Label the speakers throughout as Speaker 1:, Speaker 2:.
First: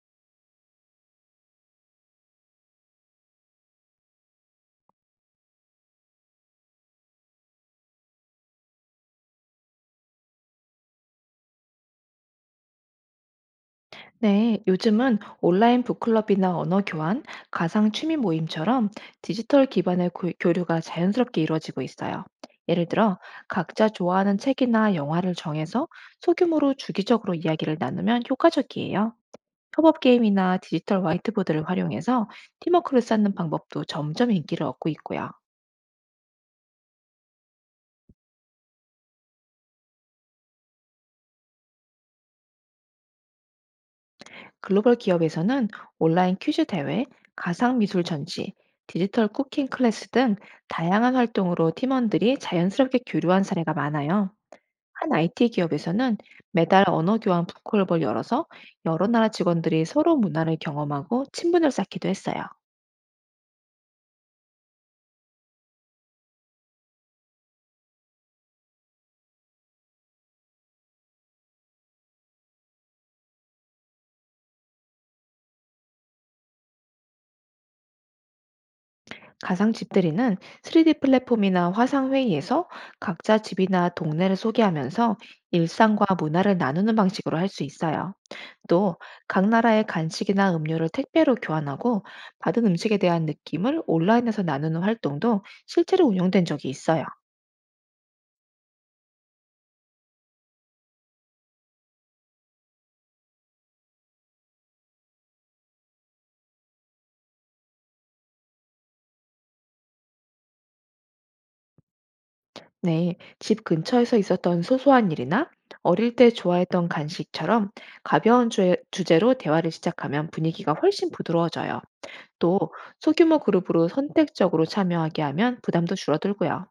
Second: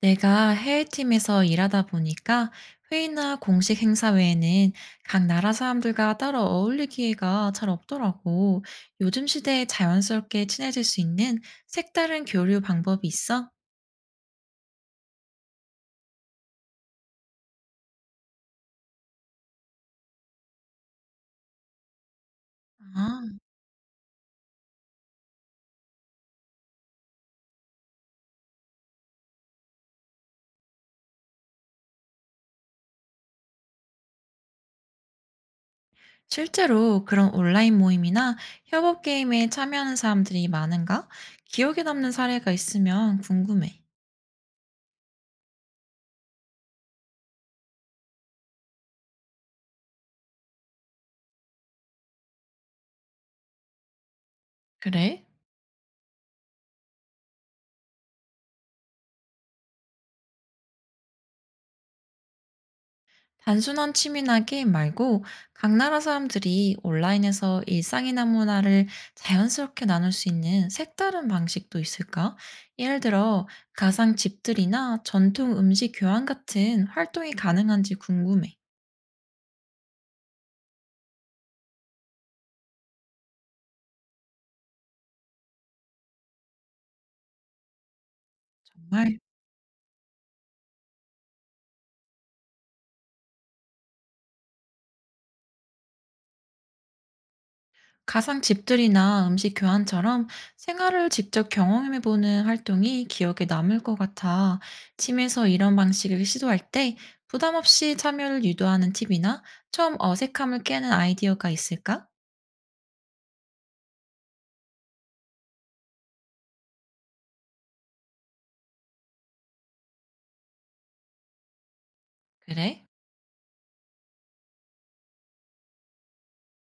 Speaker 1: 내가 해외팀에서 일하다 보니까 회의나 공식 행사 외에는 각 나라 사람들과 따로 어울릴 기회가 잘 없더라고. 요즘 시대에 자연스럽게 친해질 수 있는 색다른 교류 방법이 있어?
Speaker 2: 네, 요즘은 온라인 북클럽이나 언어 교환, 가상 취미 모임처럼 디지털 기반의 교류가 자연스럽게 이루어지고 있어요. 예를 들어,
Speaker 1: 아,
Speaker 2: 각자 좋아하는 책이나 영화를 정해서 소규모로 주기적으로 이야기를 나누면 효과적이에요. 협업 게임이나 디지털 화이트보드를 활용해서 팀워크를 쌓는 방법도 점점 인기를 얻고 있고요.
Speaker 1: 실제로 그런 온라인 모임이나 협업 게임에 참여하는 사람들이 많은가? 기억에 남는 사례가 있으면 궁금해.
Speaker 2: 글로벌 기업에서는 온라인 퀴즈 대회, 가상미술 전시, 디지털 쿠킹 클래스 등 다양한 활동으로 팀원들이 자연스럽게 교류한 사례가 많아요. 한
Speaker 1: 그래?
Speaker 2: IT 기업에서는 매달 언어 교환 북클럽을 열어서 여러 나라 직원들이 서로 문화를 경험하고 친분을 쌓기도 했어요.
Speaker 1: 단순한 취미나 게임 말고 각 나라 사람들이 온라인에서 일상이나 문화를 자연스럽게 나눌 수 있는 색다른 방식도 있을까? 예를 들어 가상 집들이나 전통 음식 교환 같은 활동이 가능한지 궁금해.
Speaker 2: 가상 집들이는 3D 플랫폼이나 화상 회의에서 각자 집이나 동네를 소개하면서 일상과 문화를 나누는 방식으로 할 수 있어요. 또
Speaker 1: 정말
Speaker 2: 각 나라의 간식이나 음료를 택배로 교환하고 받은 음식에 대한 느낌을 온라인에서 나누는 활동도 실제로 운영된 적이 있어요.
Speaker 1: 가상 집들이나 음식 교환처럼 생활을 직접 경험해보는 활동이 기억에 남을 것 같아. 팀에서 이런 방식을 시도할 때 부담 없이 참여를 유도하는 팁이나 처음 어색함을 깨는 아이디어가 있을까?
Speaker 2: 네, 집 근처에서 있었던 소소한 일이나 어릴 때 좋아했던 간식처럼 가벼운 주 주제로 대화를 시작하면 분위기가 훨씬 부드러워져요. 또
Speaker 1: 그래?
Speaker 2: 소규모 그룹으로 선택적으로 참여하게 하면 부담도 줄어들고요.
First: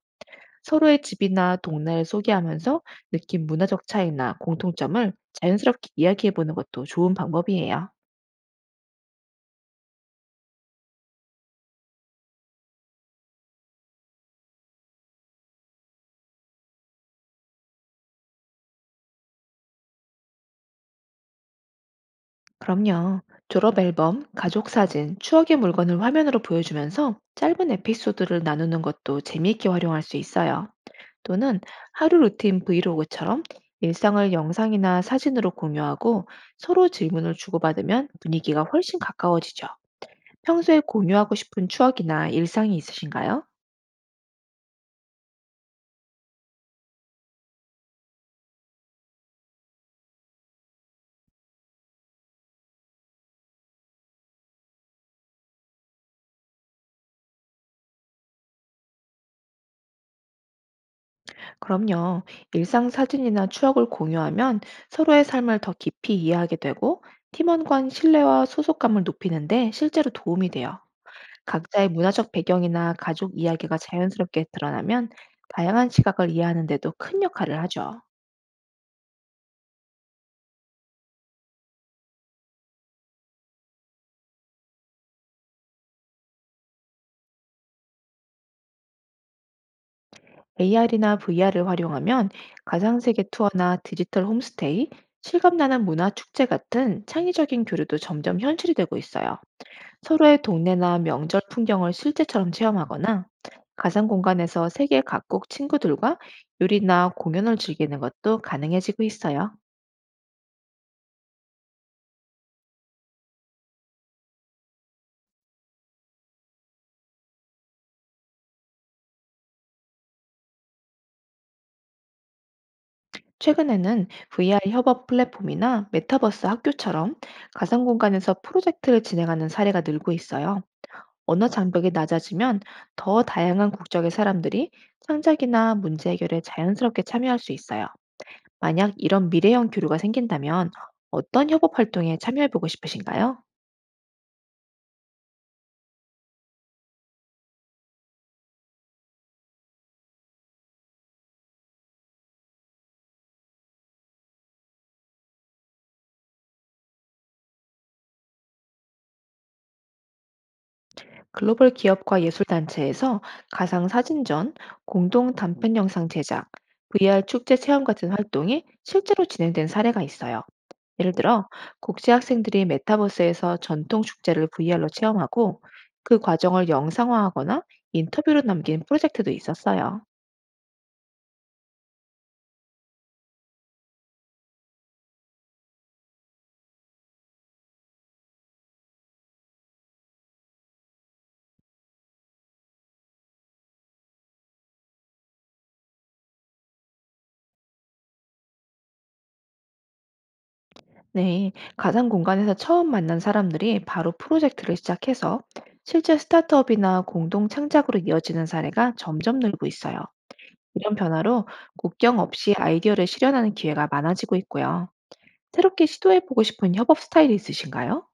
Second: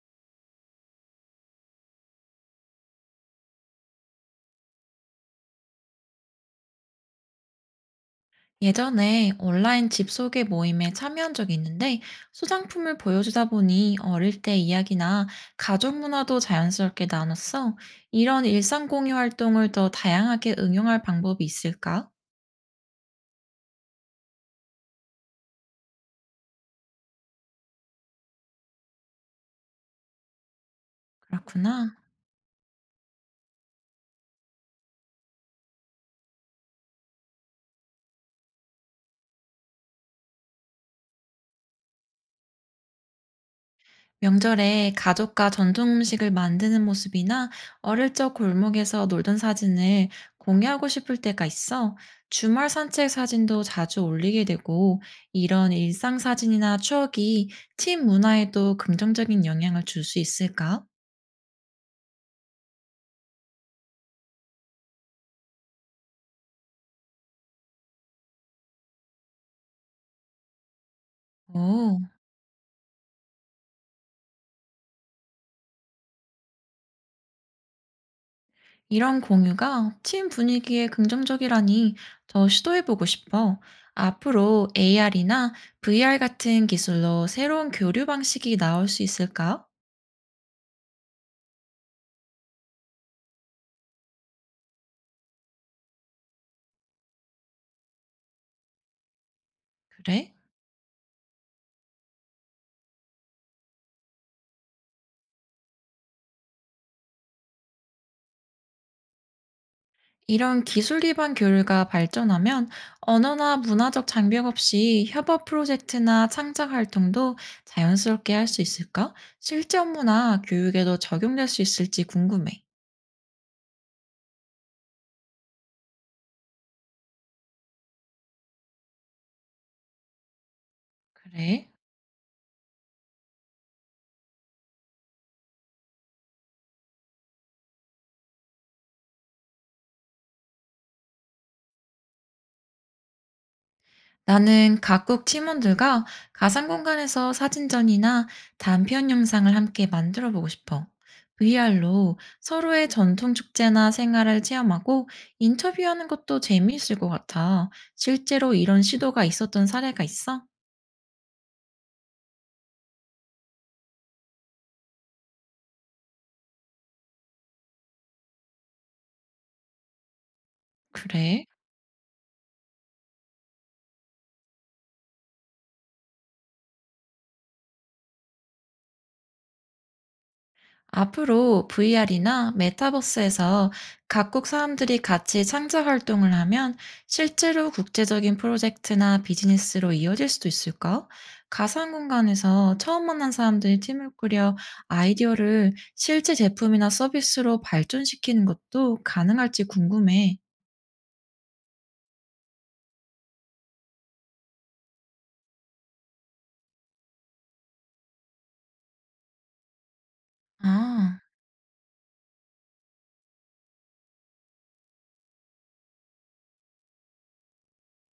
Speaker 2: 서로의 집이나 동네를 소개하면서 느낀 문화적 차이나 공통점을 자연스럽게 이야기해보는 것도 좋은 방법이에요.
Speaker 1: 예전에 온라인 집소개 모임에 참여한 적이 있는데 소장품을 보여주다 보니 어릴 때 이야기나 가족 문화도 자연스럽게 나눴어. 이런 일상 공유 활동을 더 다양하게 응용할 방법이 있을까?
Speaker 2: 그럼요. 졸업 앨범, 가족 사진, 추억의 물건을 화면으로 보여주면서 짧은 에피소드를 나누는 것도 재미있게 활용할 수 있어요. 또는
Speaker 1: 그렇구나.
Speaker 2: 하루 루틴 브이로그처럼 일상을 영상이나 사진으로 공유하고 서로 질문을 주고받으면 분위기가 훨씬 가까워지죠. 평소에 공유하고 싶은 추억이나 일상이 있으신가요?
Speaker 1: 명절에 가족과 전통 음식을 만드는 모습이나 어릴 적 골목에서 놀던 사진을 공유하고 싶을 때가 있어. 주말 산책 사진도 자주 올리게 되고, 이런 일상 사진이나 추억이 팀 문화에도 긍정적인 영향을 줄 수 있을까?
Speaker 2: 그럼요. 일상 사진이나 추억을 공유하면 서로의 삶을 더 깊이 이해하게 되고 팀원 간 신뢰와 소속감을 높이는데 실제로 도움이 돼요. 각자의
Speaker 1: 오,
Speaker 2: 문화적 배경이나 가족 이야기가 자연스럽게 드러나면 다양한 시각을 이해하는 데도 큰 역할을 하죠.
Speaker 1: 이런 공유가 팀 분위기에 긍정적이라니 더 시도해보고 싶어. 앞으로 AR이나 VR 같은 기술로 새로운 교류 방식이 나올 수 있을까?
Speaker 2: AR이나 VR을 활용하면 가상세계 투어나 디지털 홈스테이, 실감나는 문화 축제 같은 창의적인 교류도 점점 현실이 되고 있어요.
Speaker 1: 그래?
Speaker 2: 서로의 동네나 명절 풍경을 실제처럼 체험하거나 가상 공간에서 세계 각국 친구들과 요리나 공연을 즐기는 것도 가능해지고 있어요.
Speaker 1: 이런 기술 기반 교류가 발전하면 언어나 문화적 장벽 없이 협업 프로젝트나 창작 활동도 자연스럽게 할 수 있을까? 실제 업무나 교육에도 적용될 수 있을지 궁금해.
Speaker 2: 최근에는 VR 협업 플랫폼이나 메타버스 학교처럼 가상 공간에서 프로젝트를 진행하는 사례가 늘고 있어요. 언어
Speaker 1: 그래?
Speaker 2: 장벽이 낮아지면 더 다양한 국적의 사람들이 창작이나 문제 해결에 자연스럽게 참여할 수 있어요. 만약 이런 미래형 교류가 생긴다면 어떤 협업 활동에 참여해보고 싶으신가요?
Speaker 1: 나는 각국 팀원들과 가상 공간에서 사진전이나 단편 영상을 함께 만들어 보고 싶어. VR로 서로의 전통 축제나 생활을 체험하고 인터뷰하는 것도 재미있을 것 같아. 실제로 이런 시도가 있었던 사례가 있어?
Speaker 2: 글로벌 기업과 예술단체에서 가상 사진전, 공동 단편 영상 제작, VR 축제 체험 같은 활동이 실제로 진행된 사례가 있어요. 예를
Speaker 1: 그래?
Speaker 2: 들어, 국제 학생들이 메타버스에서 전통 축제를 VR로 체험하고 그 과정을 영상화하거나 인터뷰로 남긴 프로젝트도 있었어요.
Speaker 1: 앞으로 VR이나 메타버스에서 각국 사람들이 같이 창작 활동을 하면 실제로 국제적인 프로젝트나 비즈니스로 이어질 수도 있을까? 가상 공간에서 처음 만난 사람들이 팀을 꾸려 아이디어를 실제 제품이나 서비스로 발전시키는 것도 가능할지 궁금해.
Speaker 2: 네, 가상 공간에서 처음 만난 사람들이 바로 프로젝트를 시작해서 실제 스타트업이나 공동 창작으로 이어지는 사례가 점점 늘고 있어요. 이런
Speaker 1: 아.
Speaker 2: 변화로 국경 없이 아이디어를 실현하는 기회가 많아지고 있고요. 새롭게 시도해보고 싶은 협업 스타일이 있으신가요?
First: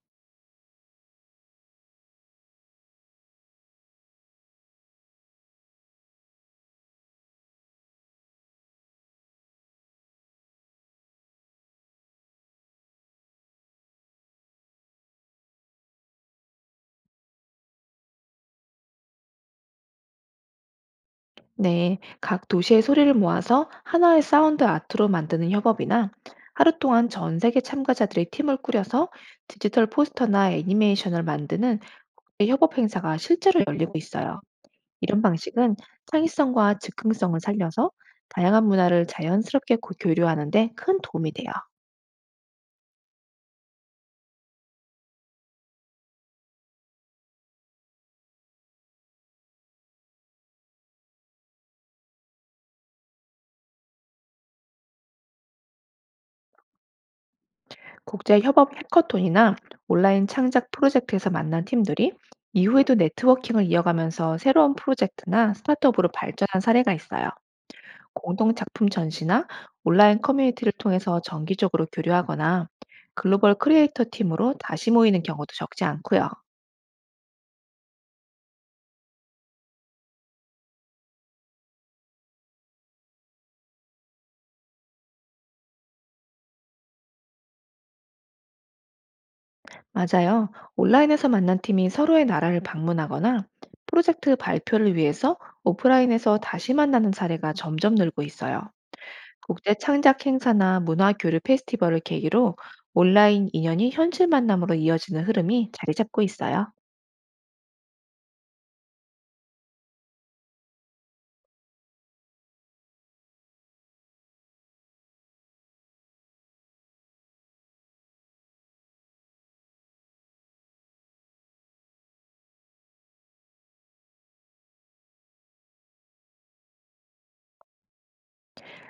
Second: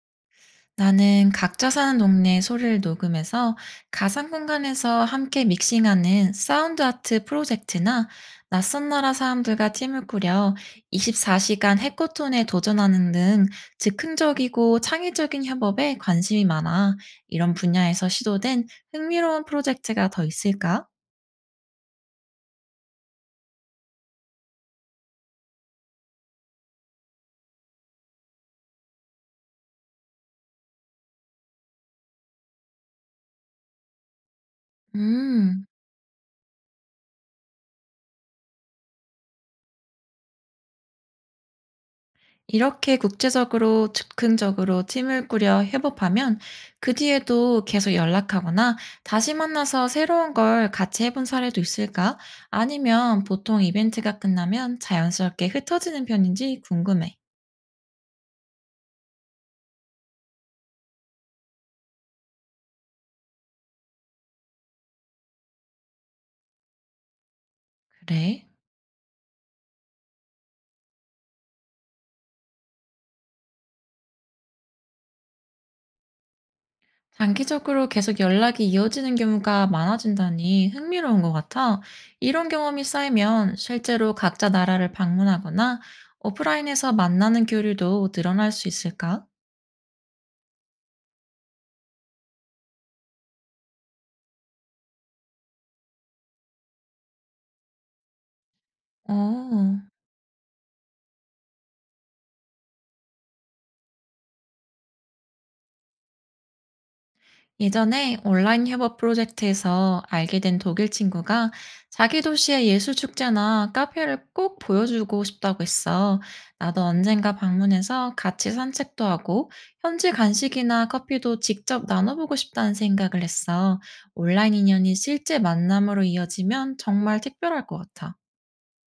Speaker 1: 나는 각자 사는 동네 소리를 녹음해서 가상 공간에서 함께 믹싱하는 사운드 아트 프로젝트나 낯선 나라 사람들과 팀을 꾸려 24시간 해코톤에 도전하는 등 즉흥적이고 창의적인 협업에 관심이 많아. 이런 분야에서 시도된 흥미로운 프로젝트가 더 있을까?
Speaker 2: 네, 각 도시의 소리를 모아서 하나의 사운드 아트로 만드는 협업이나 하루 동안 전 세계 참가자들의 팀을 꾸려서 디지털 포스터나 애니메이션을 만드는 협업 행사가 실제로 열리고 있어요. 이런
Speaker 1: 음.
Speaker 2: 방식은 창의성과 즉흥성을 살려서 다양한 문화를 자연스럽게 교류하는 데 큰 도움이 돼요.
Speaker 1: 이렇게 국제적으로 즉흥적으로 팀을 꾸려 협업하면 그 뒤에도 계속 연락하거나 다시 만나서 새로운 걸 같이 해본 사례도 있을까? 아니면 보통 이벤트가 끝나면 자연스럽게 흩어지는 편인지 궁금해.
Speaker 2: 국제 협업 해커톤이나 온라인 창작 프로젝트에서 만난 팀들이 이후에도 네트워킹을 이어가면서 새로운 프로젝트나 스타트업으로 발전한 사례가 있어요.
Speaker 1: 그래?
Speaker 2: 공동 작품 전시나 온라인 커뮤니티를 통해서 정기적으로 교류하거나 글로벌 크리에이터 팀으로 다시 모이는 경우도 적지 않고요.
Speaker 1: 장기적으로 계속 연락이 이어지는 경우가 많아진다니 흥미로운 것 같아. 이런 경험이 쌓이면 실제로 각자 나라를 방문하거나 오프라인에서 만나는 교류도 늘어날 수 있을까?
Speaker 2: 맞아요. 온라인에서 만난 팀이 서로의 나라를 방문하거나 프로젝트 발표를 위해서 오프라인에서 다시 만나는 사례가 점점 늘고 있어요. 국제
Speaker 1: 어.
Speaker 2: 창작 행사나 문화 교류 페스티벌을 계기로 온라인 인연이 현실 만남으로 이어지는 흐름이 자리 잡고 있어요.
Speaker 1: 예전에 온라인 협업 프로젝트에서 알게 된 독일 친구가 자기 도시의 예술 축제나 카페를 꼭 보여주고 싶다고 했어. 나도 언젠가 방문해서 같이 산책도 하고 현지 간식이나 커피도 직접 나눠보고 싶다는 생각을 했어. 온라인 인연이 실제 만남으로 이어지면 정말 특별할 것 같아.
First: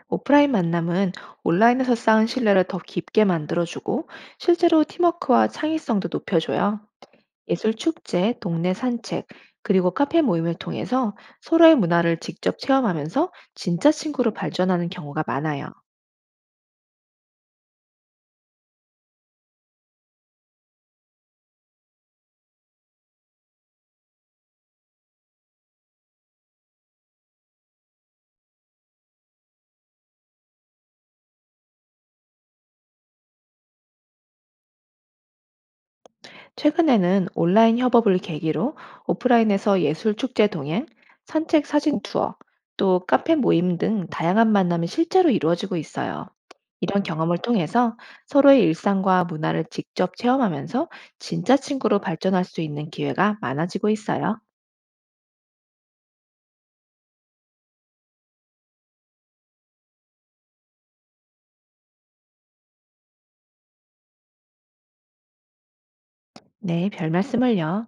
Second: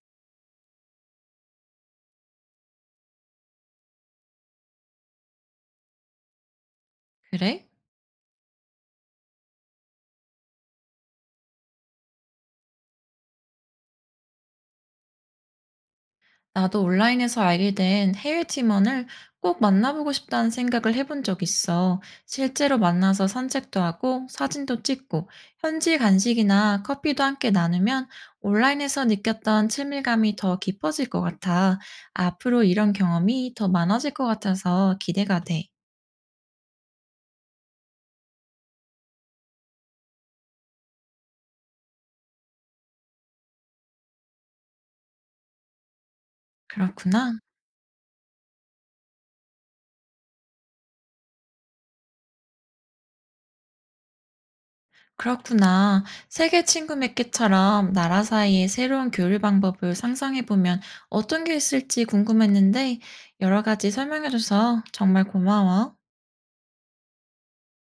Speaker 2: 오프라인 만남은 온라인에서 쌓은 신뢰를 더 깊게 만들어주고 실제로 팀워크와 창의성도 높여줘요.
Speaker 1: 그래?
Speaker 2: 예술 축제, 동네 산책, 그리고 카페 모임을 통해서 서로의 문화를 직접 체험하면서 진짜 친구로 발전하는 경우가 많아요.
Speaker 1: 나도 온라인에서 알게 된 해외 팀원을 꼭 만나보고 싶다는 생각을 해본 적 있어. 실제로 만나서 산책도 하고 사진도 찍고 현지 간식이나 커피도 함께 나누면 온라인에서 느꼈던 친밀감이 더 깊어질 것 같아. 앞으로 이런 경험이 더 많아질 것 같아서 기대가 돼.
Speaker 2: 최근에는 온라인 협업을 계기로 오프라인에서 예술 축제 동행, 산책 사진 투어, 또 카페 모임 등 다양한 만남이 실제로 이루어지고 있어요. 이런
Speaker 1: 그렇구나.
Speaker 2: 경험을 통해서 서로의 일상과 문화를 직접 체험하면서 진짜 친구로 발전할 수 있는 기회가 많아지고 있어요.
Speaker 1: 그렇구나. 세계 친구 맺기처럼 나라 사이의 새로운 교류 방법을 상상해보면 어떤 게 있을지 궁금했는데 여러 가지 설명해줘서 정말 고마워.
Speaker 2: 네, 별 말씀을요.